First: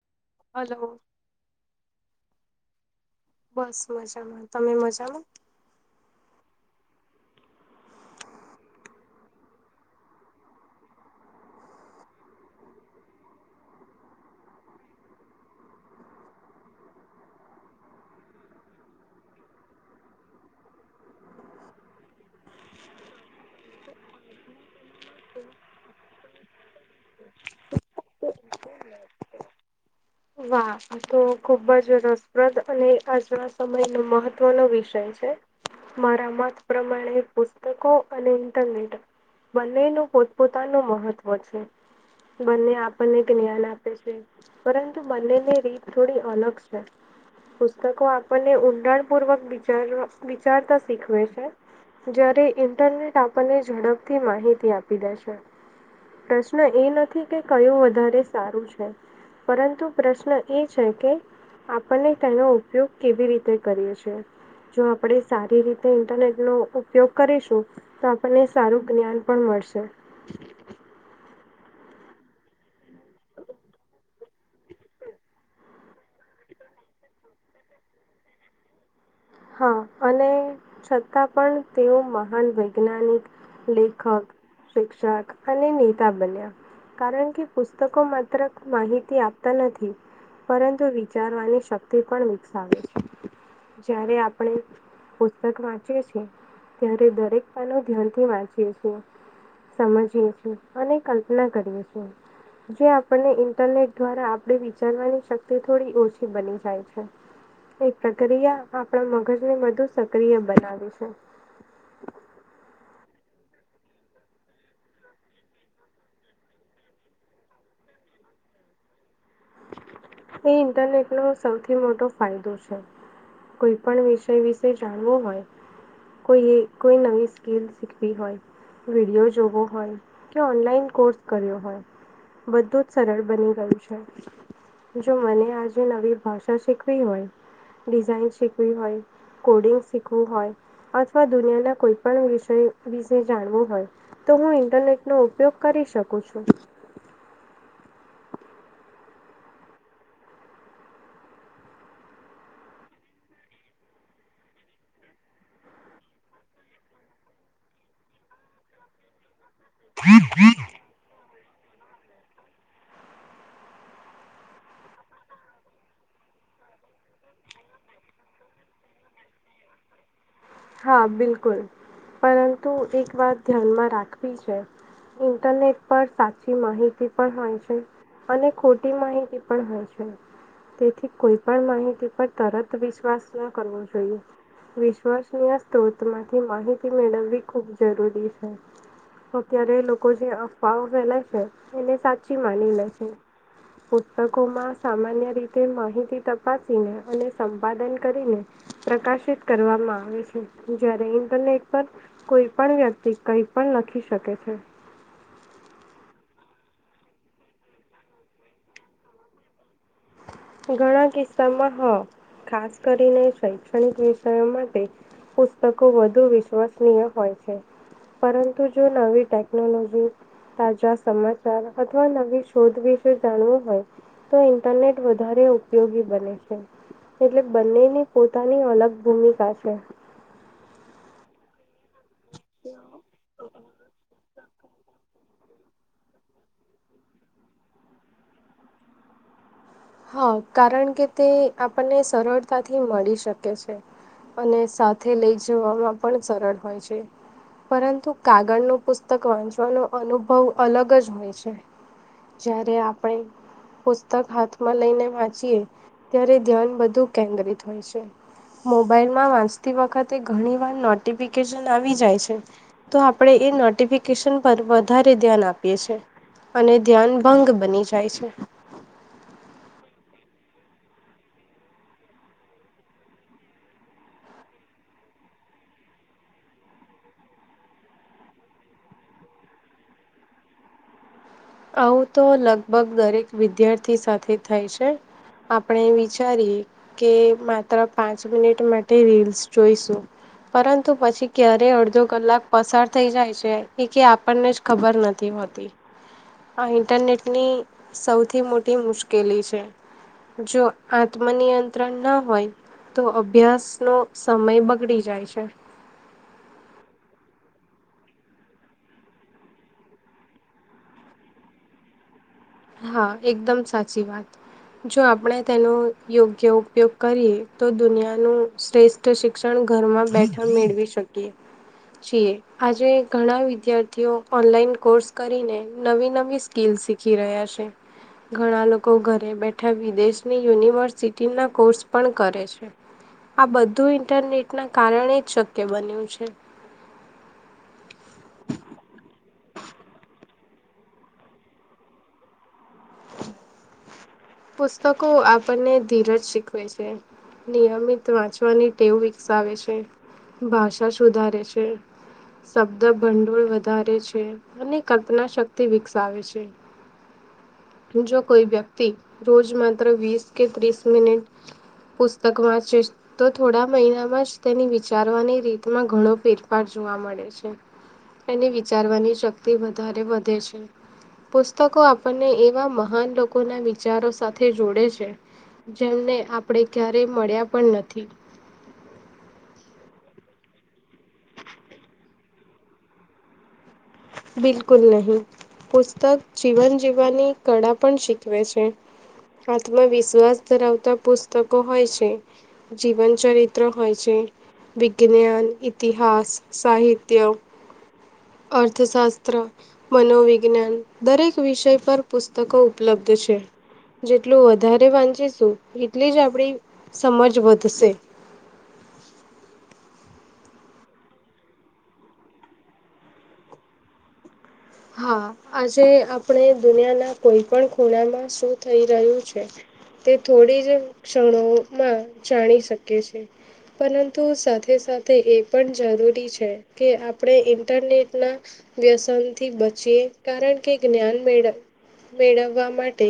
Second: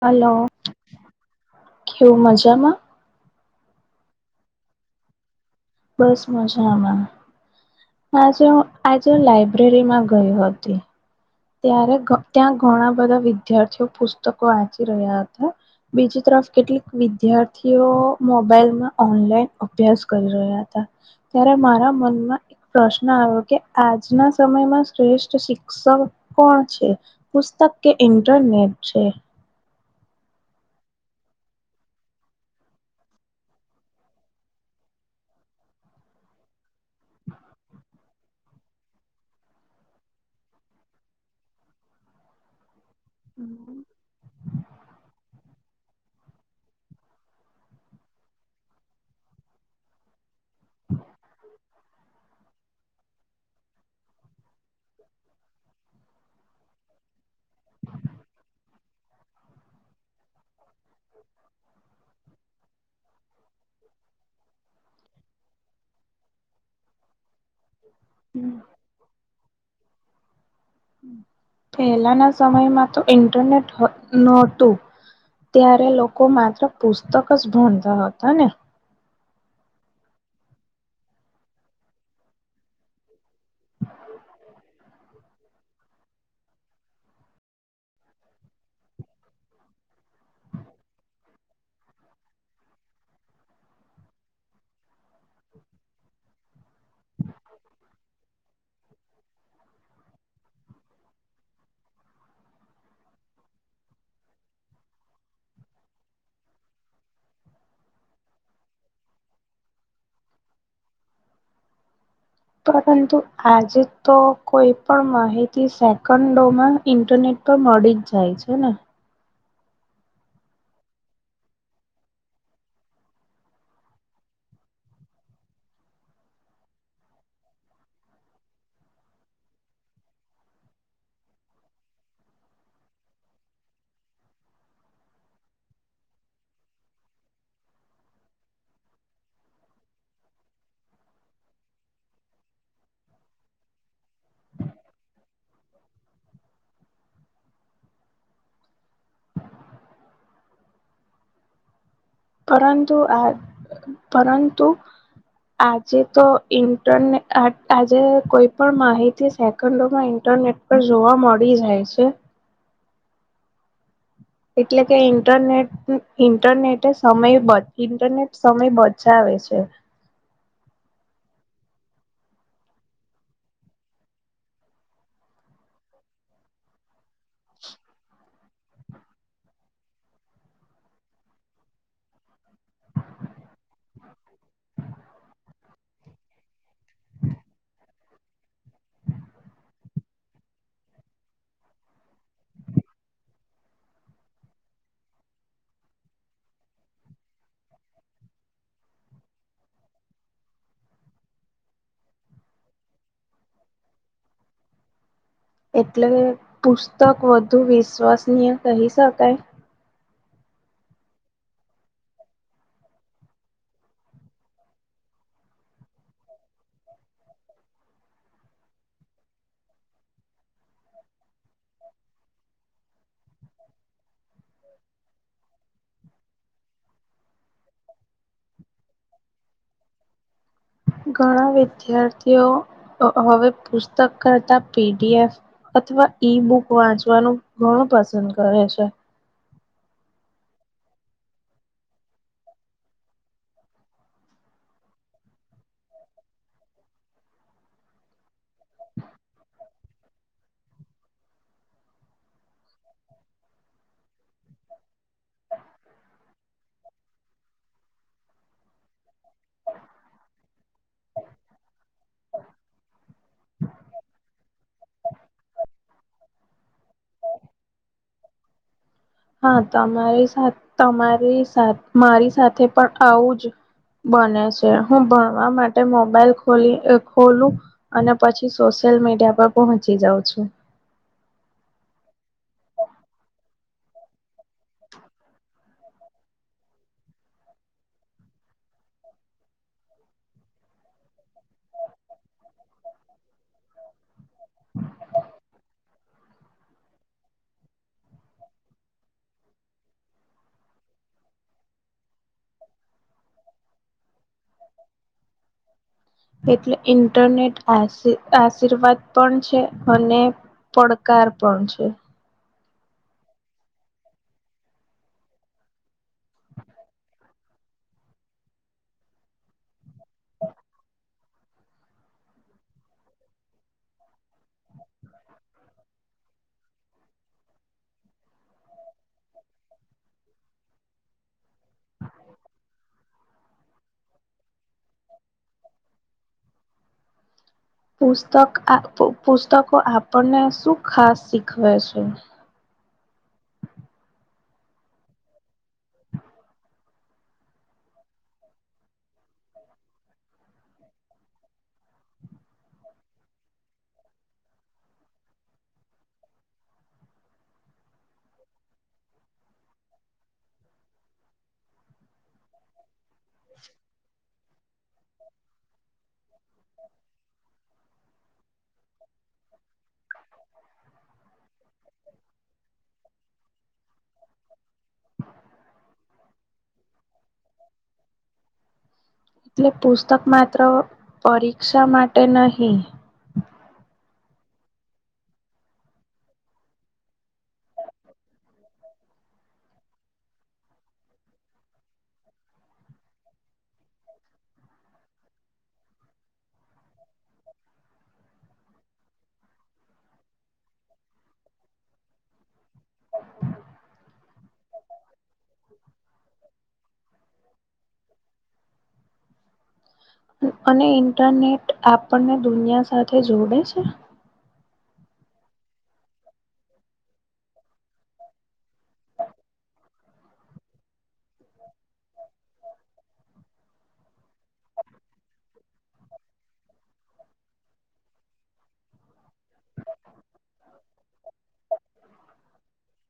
Hello. Hello. ઘવું મજામાં. બસ મજામાં તમે મજામાં. બસ મજામાં આજે આજે લાઈબ્રેરી માં ગઈ હતી. ત્યારે ત્યાં ઘણા બધા વિદ્યાર્થીઓ પુસ્તકો વાંચી રહ્યા હતા. બીજી તરફ કેટલીક વિદ્યાર્થીઓ મોબાઈલમાં ઓનલાઈન અભ્યાસ કરી રહ્યા હતા. ત્યારે મારા મનમાં. પ્રશ્ન આવ્યો કે આજના સમયમાં શ્રેષ્ઠ શિક્ષક કોણ છે પુસ્તક કે ઇન્ટરનેટ છે. વાહ! તો ખુબ જ રસપ્રદ અને આજના સમય નો મહત્વનો વિષય છે. મારા મત પ્રમાણે પુસ્તકો અને ઇન્ટરનેટ બંને નુ પોતપોતા નુ મહત્વ છે બંને આ બને જ્ઞાન આપે છે પરંતુ બને ની રીત થોડી અલગ છે. પુસ્તકો આપણને ઊંડાણપૂર્વક વિચારવા વિચારતા શીખવે છે જ્યારે ઇન્ટરનેટ આ આપણને ઝડપથી માહિતી આપી દેશે. પ્રશ્ન એ નથી કે કયો વધારે સારું છે પરંતુ પ્રશ્ન એ છે કે આપને તેનો ઉપયોગ કેવી રીતે કરીએ છેએ જો આપણે સારી રીતે ઇન્ટરનેટનો ઉપયોગ કરીશું. તો આપણને સારું જ્ઞાન પણ મળશે. પહેલાના સમયમાં તો ઇન્ટરનેટ નહોતું. ત્યારે લોકો માત્ર પુસ્તક જ ભણતા હતા ને હા અને છતાં પણ તેઓ મહાન વૈજ્ઞાનિક લેખક શિક્ષક અને નેતા બન્યા. કારણ કે પુસ્તકો માત્ર માહિતી આપતા નથી. પરંતુ વિચારવાની શક્તિ પણ વિકસાવે છે. જ્યારે આપણે. પુસ્તક વાંચી છેએ ત્યારે દરેક પાનું ધ્યાનથી વાંચીએ છીએ. સમજીએ છ અને કલ્પના કરીએ છીએ. જે આપણને ઇન્ટરનેટ દ્વારા આપણે વિચારવાની શક્તિ થોડી ઓછી બની જાય છે. એક પ્રક્રિયા આપણા મગજને બધુ સક્રિય બનાવી છે. પરંતુ આજે તો કોઈ પણ માહિતી સેકન્ડોમાં ઇન્ટરનેટ તો મળી જ જાય છે ને. એ ઇન્ટરનેટ નો સૌથી મોટો ફાયદો છે. કોઈ પણ વિષય વિશે જાણવો હોય કોઈએ કોઈ નવી સ્કીલ શીખવી હોય. વિડીયો જોવો હોય કે ઓનલાઈન કોર્સ કર્યો હોય. બધુ જ સરળ બની ગયું છે. જો મને આજે નવી ભાષા શીખવી હોય, ડિઝાઇન શીખવી હોય. કોડિંગ શીખવું હોય અથવા દુનિયાના કોઈ પણ વિષય વિશે જાણવું હોય. તો હું ઇન્ટરનેટનો ઉપયોગ કરી શકું છું. પરંતુ આ પરંતુ આજે તો ઇન્ટરને આજે કોઈ પણ માહિતી સે કડો માં ઇન્ટરનેટ પર જોવા મળી જાય છે. એટલે કે ઇન્ટરનેટ ઇન્ટરનેટે સમય બ ઇન્ટરનેટ સમય બચાવે છે. હા, બિલકુલ, પરંતુ એક વાત ધ્યાનમાં રાખવી છે ઇન્ટરનેટ પર સાચી માહિતી પણ હોય છે. અને ખોટી માહિતી પણ હોય છે. તેથી કોઈ પણ માહિતી પર તરત વિશ્વાસ ન કરવો જોઈએ. વિશ્વાસ [unintelligible] સ્ત્રોતમાંથી માહિતી મેળવવી ખૂબ જરૂરી છે. અત્યારે લોકો જે અફવાઓ ફેલાય છે, એને સાચી માની લે છે. પુસ્તકો માં સામાન્ય રીતે માહિતી તપાસીને, અને સંપાદન કરીને પ્રકાશિત કરવામાં આવે છે. જયારે ઇન્ટરનેટ પર કોઈ પણ વ્યક્તિ કંઈ પણ લખી શકે છે. એટલે પુસ્તક વધુ વિશ્વસનીય કહી શકાય? ઘણા કિસ્સામાં હા, ખાસ કરીને શૈક્ષણિક વિષયો માટે પુસ્તકો વધુ વિશ્વસનીય હોય છે. પરંતુ જો નવી ટેકનોલોજી તાજા સમાચાર, અથવા નવી શોધ વિશે જાણવું હોય તય ઇન્ટરનેટ વધારે ઉપયોગી બને છે. એટલે બંનેની પોતાની અલગ ભૂમિકા છે. ઘણા વિદ્યાર્થીઓ હ હવે પુસ્તક કરતા પી ડી એફ અથવા ઈ બુક વાંચવાનું ઘણું પસંદ કરે છે. હા, કારણ કે તે આપણને સરળતાથી મળી શકે છે. અને સાથે લઈ જવામાં પણ સરળ હોય છે. પરંતુ કાગળ નું પુસ્તક વાંચવાનો અનુભવ અલગ જ હોય છે. જયારે આપણે પુસ્તક હાથ માં લઈને વાંચીએ ત્યારે ધ્યાન બધું કેન્દ્રિત હોય છે. મોબાઈલમાં વાંચતી વખતે ઘણી વાર નોટિફિકેશન આવી જાય છે. તો આપણે એ નોટિફિકેશન પર વધારે ધ્યાન આપીએ છે. અને ધ્યાન ભંગ બની જાય છે. હા, તમારી સા, તમારી સાથ, મારી સાથે પણ આવું જ બને છે. હું ભણવા માટે મોબાઈલ ખોલી અહ ખોલું અને પછી સોશિયલ મીડિયા પર પહોંચી જાઉં છું. આવું તો લગભગ દરેક વિદ્યાર્થી સાથે થાય છે. આપણે વિચારીએ કે માત્ર પાંચ મિનિટ માટે રીલ્સ જોઈશું. પરંતુ પછી ક્યારે અડધો કલાક પસાર થઈ જાય છે, એ કે આપ પણને જ ખબર નથી હોતી. આ ઇન્ટરનેટની સૌથી મોટી મુશ્કેલી છે. જો આત્મ નિયંત્રણ ના હોય તો અભ્યાસ નો સમય બગડી જાય છે. એટલે ઇન્ટરનેટ આશીર આશીર્વાદ પણ છે, અને પડકાર પણ છે. હા, એકદમ સાચી વાત. જો આપણે તેનો યોગ્ય ઉપયોગ કરીએ, તો દુનિયાનું શ્રેષ્ ઠ શિક્ષણ ઘરમાં બેઠા મેળવી શકીએ છીએ. આજે ઘણા વિદ્યાર્થીઓ ઓનલાઈન કોર્સ કરીને નવી-નવી સ્કીલ શીખી રહ્યા છે. ઘણા લોકો ઘરે બેઠા વિદેશની યુનિવર્સિટી ના કોર્સ પણ કરે છે. આ બધું ઇન્ટરનેટના કારણે જ શક્ય બન્યું છે. પુસ્તક આ પુ પુસ્તકો આપણને શું ખાસ શીખવે છે? પુસ્તકો આપણને ધીરજ શીખવે છે. નિયમિત વાંચવાની ટેવ વિકસાવે છે, ભાષા સુધારે છે શબ્દ ભંડોળ વધારે છે, અને કલ્પના શક્તિ વિકસાવે છે. જો કોઈ વ્યક્તિ, રોજ માત્ર વીસ કે ત્રીસ મિનિટ પુસ્તક વાંચે છે, તો થોડા મહિનામાં જ તેની વિચારવાની રીતમાં ઘણો ફેરફાર જોવા મળે છે. એને વિચારવાની શક્તિ વધારે વધે છે. પુસ્તકો આપણને એ ટલા મહાન લોકોના વિચારો સાથે જોડે છે જેમને આપણેે ક્યારેય મળ્યા પણ નથી. એટલે પુસ્તક માત્ર પરીક્ષા માટે નહીં? બિલકુલ નહીં. પુસ્તક, જીવન જીવવાની કળા પણ શીખવે છે. આત્મવિશ્વાસ ધરાવતા પુસ્તકો હોય છે. જીવન ચરિત્ર હોય છે, વિજ્ઞાન, ઇતિહાસ, સાહિત્ય અર્થશાસ્ત્ર, મનોવિજ્ઞાન, દરેક વિષય પર પુસ્તકો ઉપલબ્ધ છે. જેટલું વધારે વાંચીશું, એટલી જ આપણી સમજ વધશે. અને ઇન્ટરનેટ આપણને દુનિયા સાથે જોડે છે? હા, આજે આપણે દુનિયાના કોઈ પણ ખૂણામાં શું થઈ રહ્યું છે તે થોડી જ ક્ષણોમાં જાણી શકીએ છે. પરંતુ સાથે સાથે એ પણ જરૂરી છે કે આપણે ઇન્ટરનેટના વ્યસન થી બચીએ, કારણ કે જ્ઞાન મેળ મેળવવા માટે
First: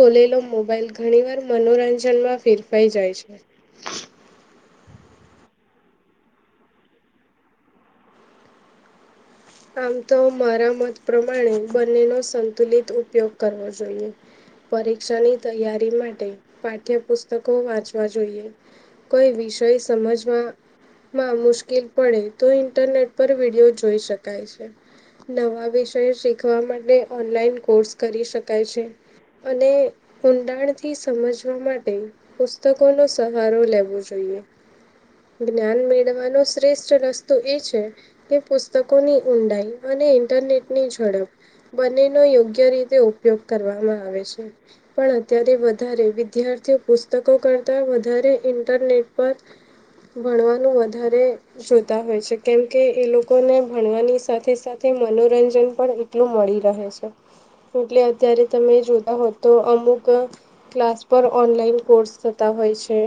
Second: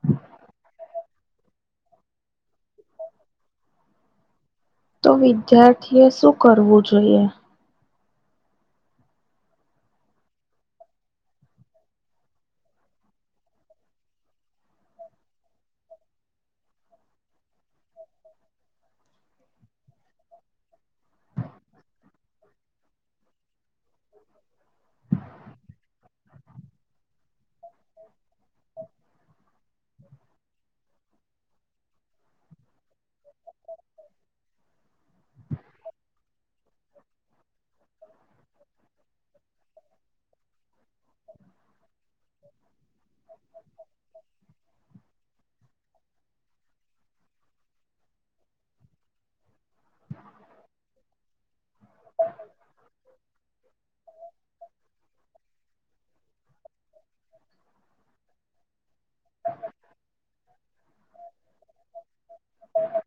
ખોલેલો મોબાઈલ, ઘણી વાર મનોરંજનમાં ફેરફાઈ જાય છે. તો વિદ્યાર્થી એ શું કરવું જોઈએ? આમ તો, મારા મત પ્રમાણે બંનેનો સંતુલિત ઉપયોગ કરવો જોઈએ. પરીક્ષાની તૈયારી માટે, પાઠ્યપુસ્તકો વાંચવા જોઈએ. કોઈ વિષય સમજમાં માં મુશ્કેલ પડે, તો ઇન્ટરનેટ પર વિડીયો જોઈ શ કાય છે. નવા વિષય શીખવા માટે ઓનલાઈન કોર્સ કરી શકાય છે. અને, ઊંડાણથી સમજવા માટે પુસ્તકોનો સહારો લેવો જોઈએ. જ્ઞાન મેળવાનો શ્રેષ્ઠ રસ્તો એ છે, કે પુસ્ત કોની ઊંડાઈ અને ઇન્ટરનેટની ઝડપ બંનેનો યોગ્ય રીતે ઉપયોગ કરવામાં આવે છે. પણ અત્યારે, વધારે વિદ્યાર્થીઓ પુસ્તકો કરતા વધારે ઇન્ટરનેટ પર ભણવાનું વધારે જોતા હોય છે, કેમકે એ લોકોને ભણવાની સાથે સાથે મનોરંજન પણ એટલું મળી રહે છે. એટલે અત્યારે તમે જોતા હો તો, અમુક ક્લાસ પર ઓનલાઈન કોર્સ થતા હોય છે,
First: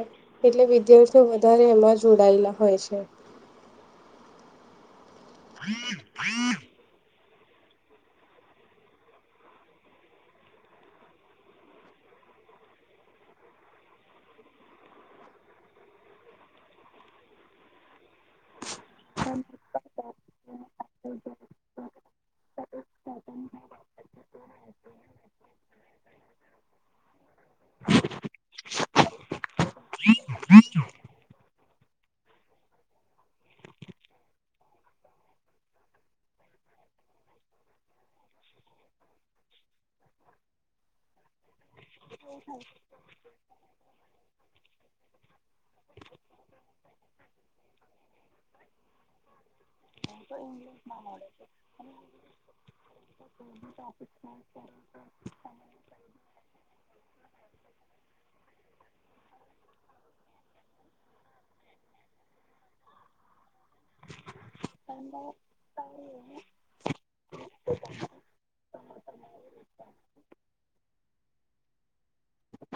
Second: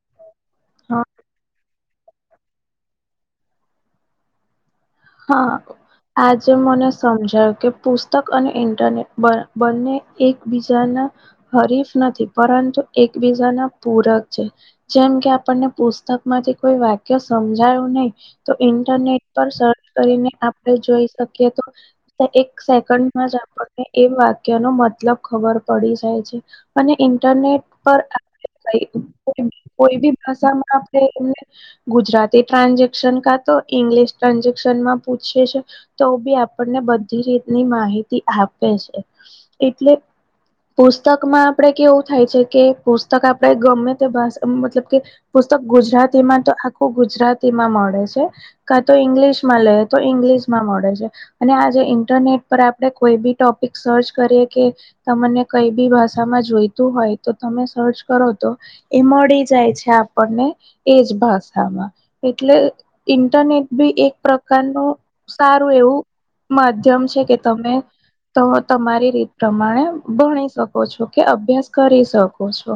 એટલે હ વિદ્યાર્થીઓ વધારે એમાં જોડાયેલા હોય છે. હા, આજે મને સમજાયું, કે પુસ્તક અને ઇન્ટરનેટ બ બંને એકબીજાના હરીફ નથી, પરંતુ એકબીજા ના પૂરક છે. જેમ કે, આપણને પુસ્તકમાંથી કોઈ વાક્ય સમજાયું નહીં, તો ઇન્ટરનેટ પર સર્ચ કરીને આપડે જોઈ શકીએ તો કે એક સેકન્ડમાં જ આપણને એ વાક્યનો મતલબ ખબર પડી જાય છે. અને ઇન્ટરનેટ પર કોઈ બી ભાષામાં આપણે એમને ગુજરાતી ટ્રાન્જેક્શન, કાં તો ઇંગ્લિશ ટ્રાન્જેકશન ઓપ્શનમાં પૂછીએ છે, તો બી આપણને બધી રીતની માહિતી આપે છે. એટલે હ પુસ્તકમાં આપણેે કેવું થાય છે કે પુસ્તક આપણે ગમે તે ભાષા મતલબ કે પુસ્તક ગુજરાતીમાં તો આખું ગુજરાતી માં મળે છે, કા તો ઈંગ્લિશ માં મળે આજે ઇન્ટરનેટ પર આપ કોઈ બી ટોપિક સર્ચ કરી કે તને કઈ બી ભાષામાં જોઈતું હોય તો તમે સર્ચ કરો તો એ મળી જાય છે આપણને એજ ભાષામાં એટલે ઇન્ટરનેટ બી એક પ્રકારનું સારું એવું માધ્યમ છે કે તમે તો તમારી રીત પ્રમાણે ભણી શકો છો કે અભ્યાસ કરી શકો છો.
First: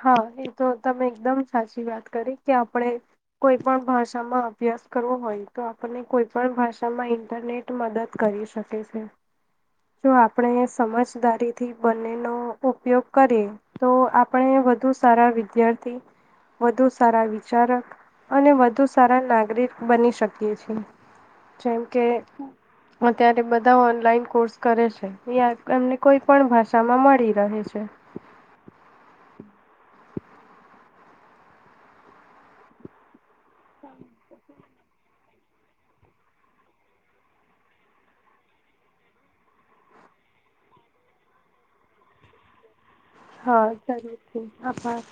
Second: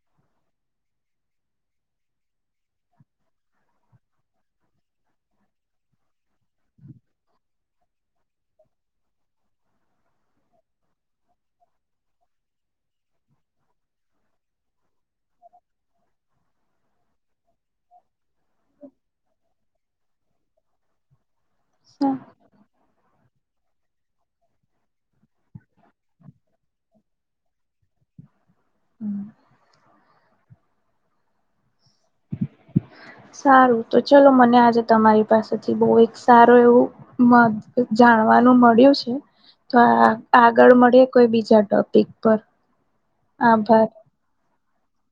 હા એ તો તમે એકદમ સાચી વાત કરી કે આપણે કોઈ પણ ભાષામાં અભ્યાસ કરવો હોય તો આપણને કોઈ પણ ભાષામાં ઇન્ટરનેટ મદદ કરી શકે છે, તો આપણે સમજદારીથી બનેનો ઉપયોગ કરીએ તો આપણે વધુ સારા વિદ્યાર્થી વધુ સારા વિચારક અને વધુ સારા નાગરિક બની શકીએ છીએ. જેમ કે અત્યારે બધા ઓનલાઈન કોર્સ કરે છે એમને કોઈ પણ ભાષામાં મળી રહેે છે. [unintelligible] સારું તો ચલો મને આજે તમારી પાસેથી બહુ એક સારું એવું મ જાણવાનું મળ્યું છે, તો આ આગળ મળે કોઈ બીજા ટોપિક પર હા આભાર. સ છે આભાર.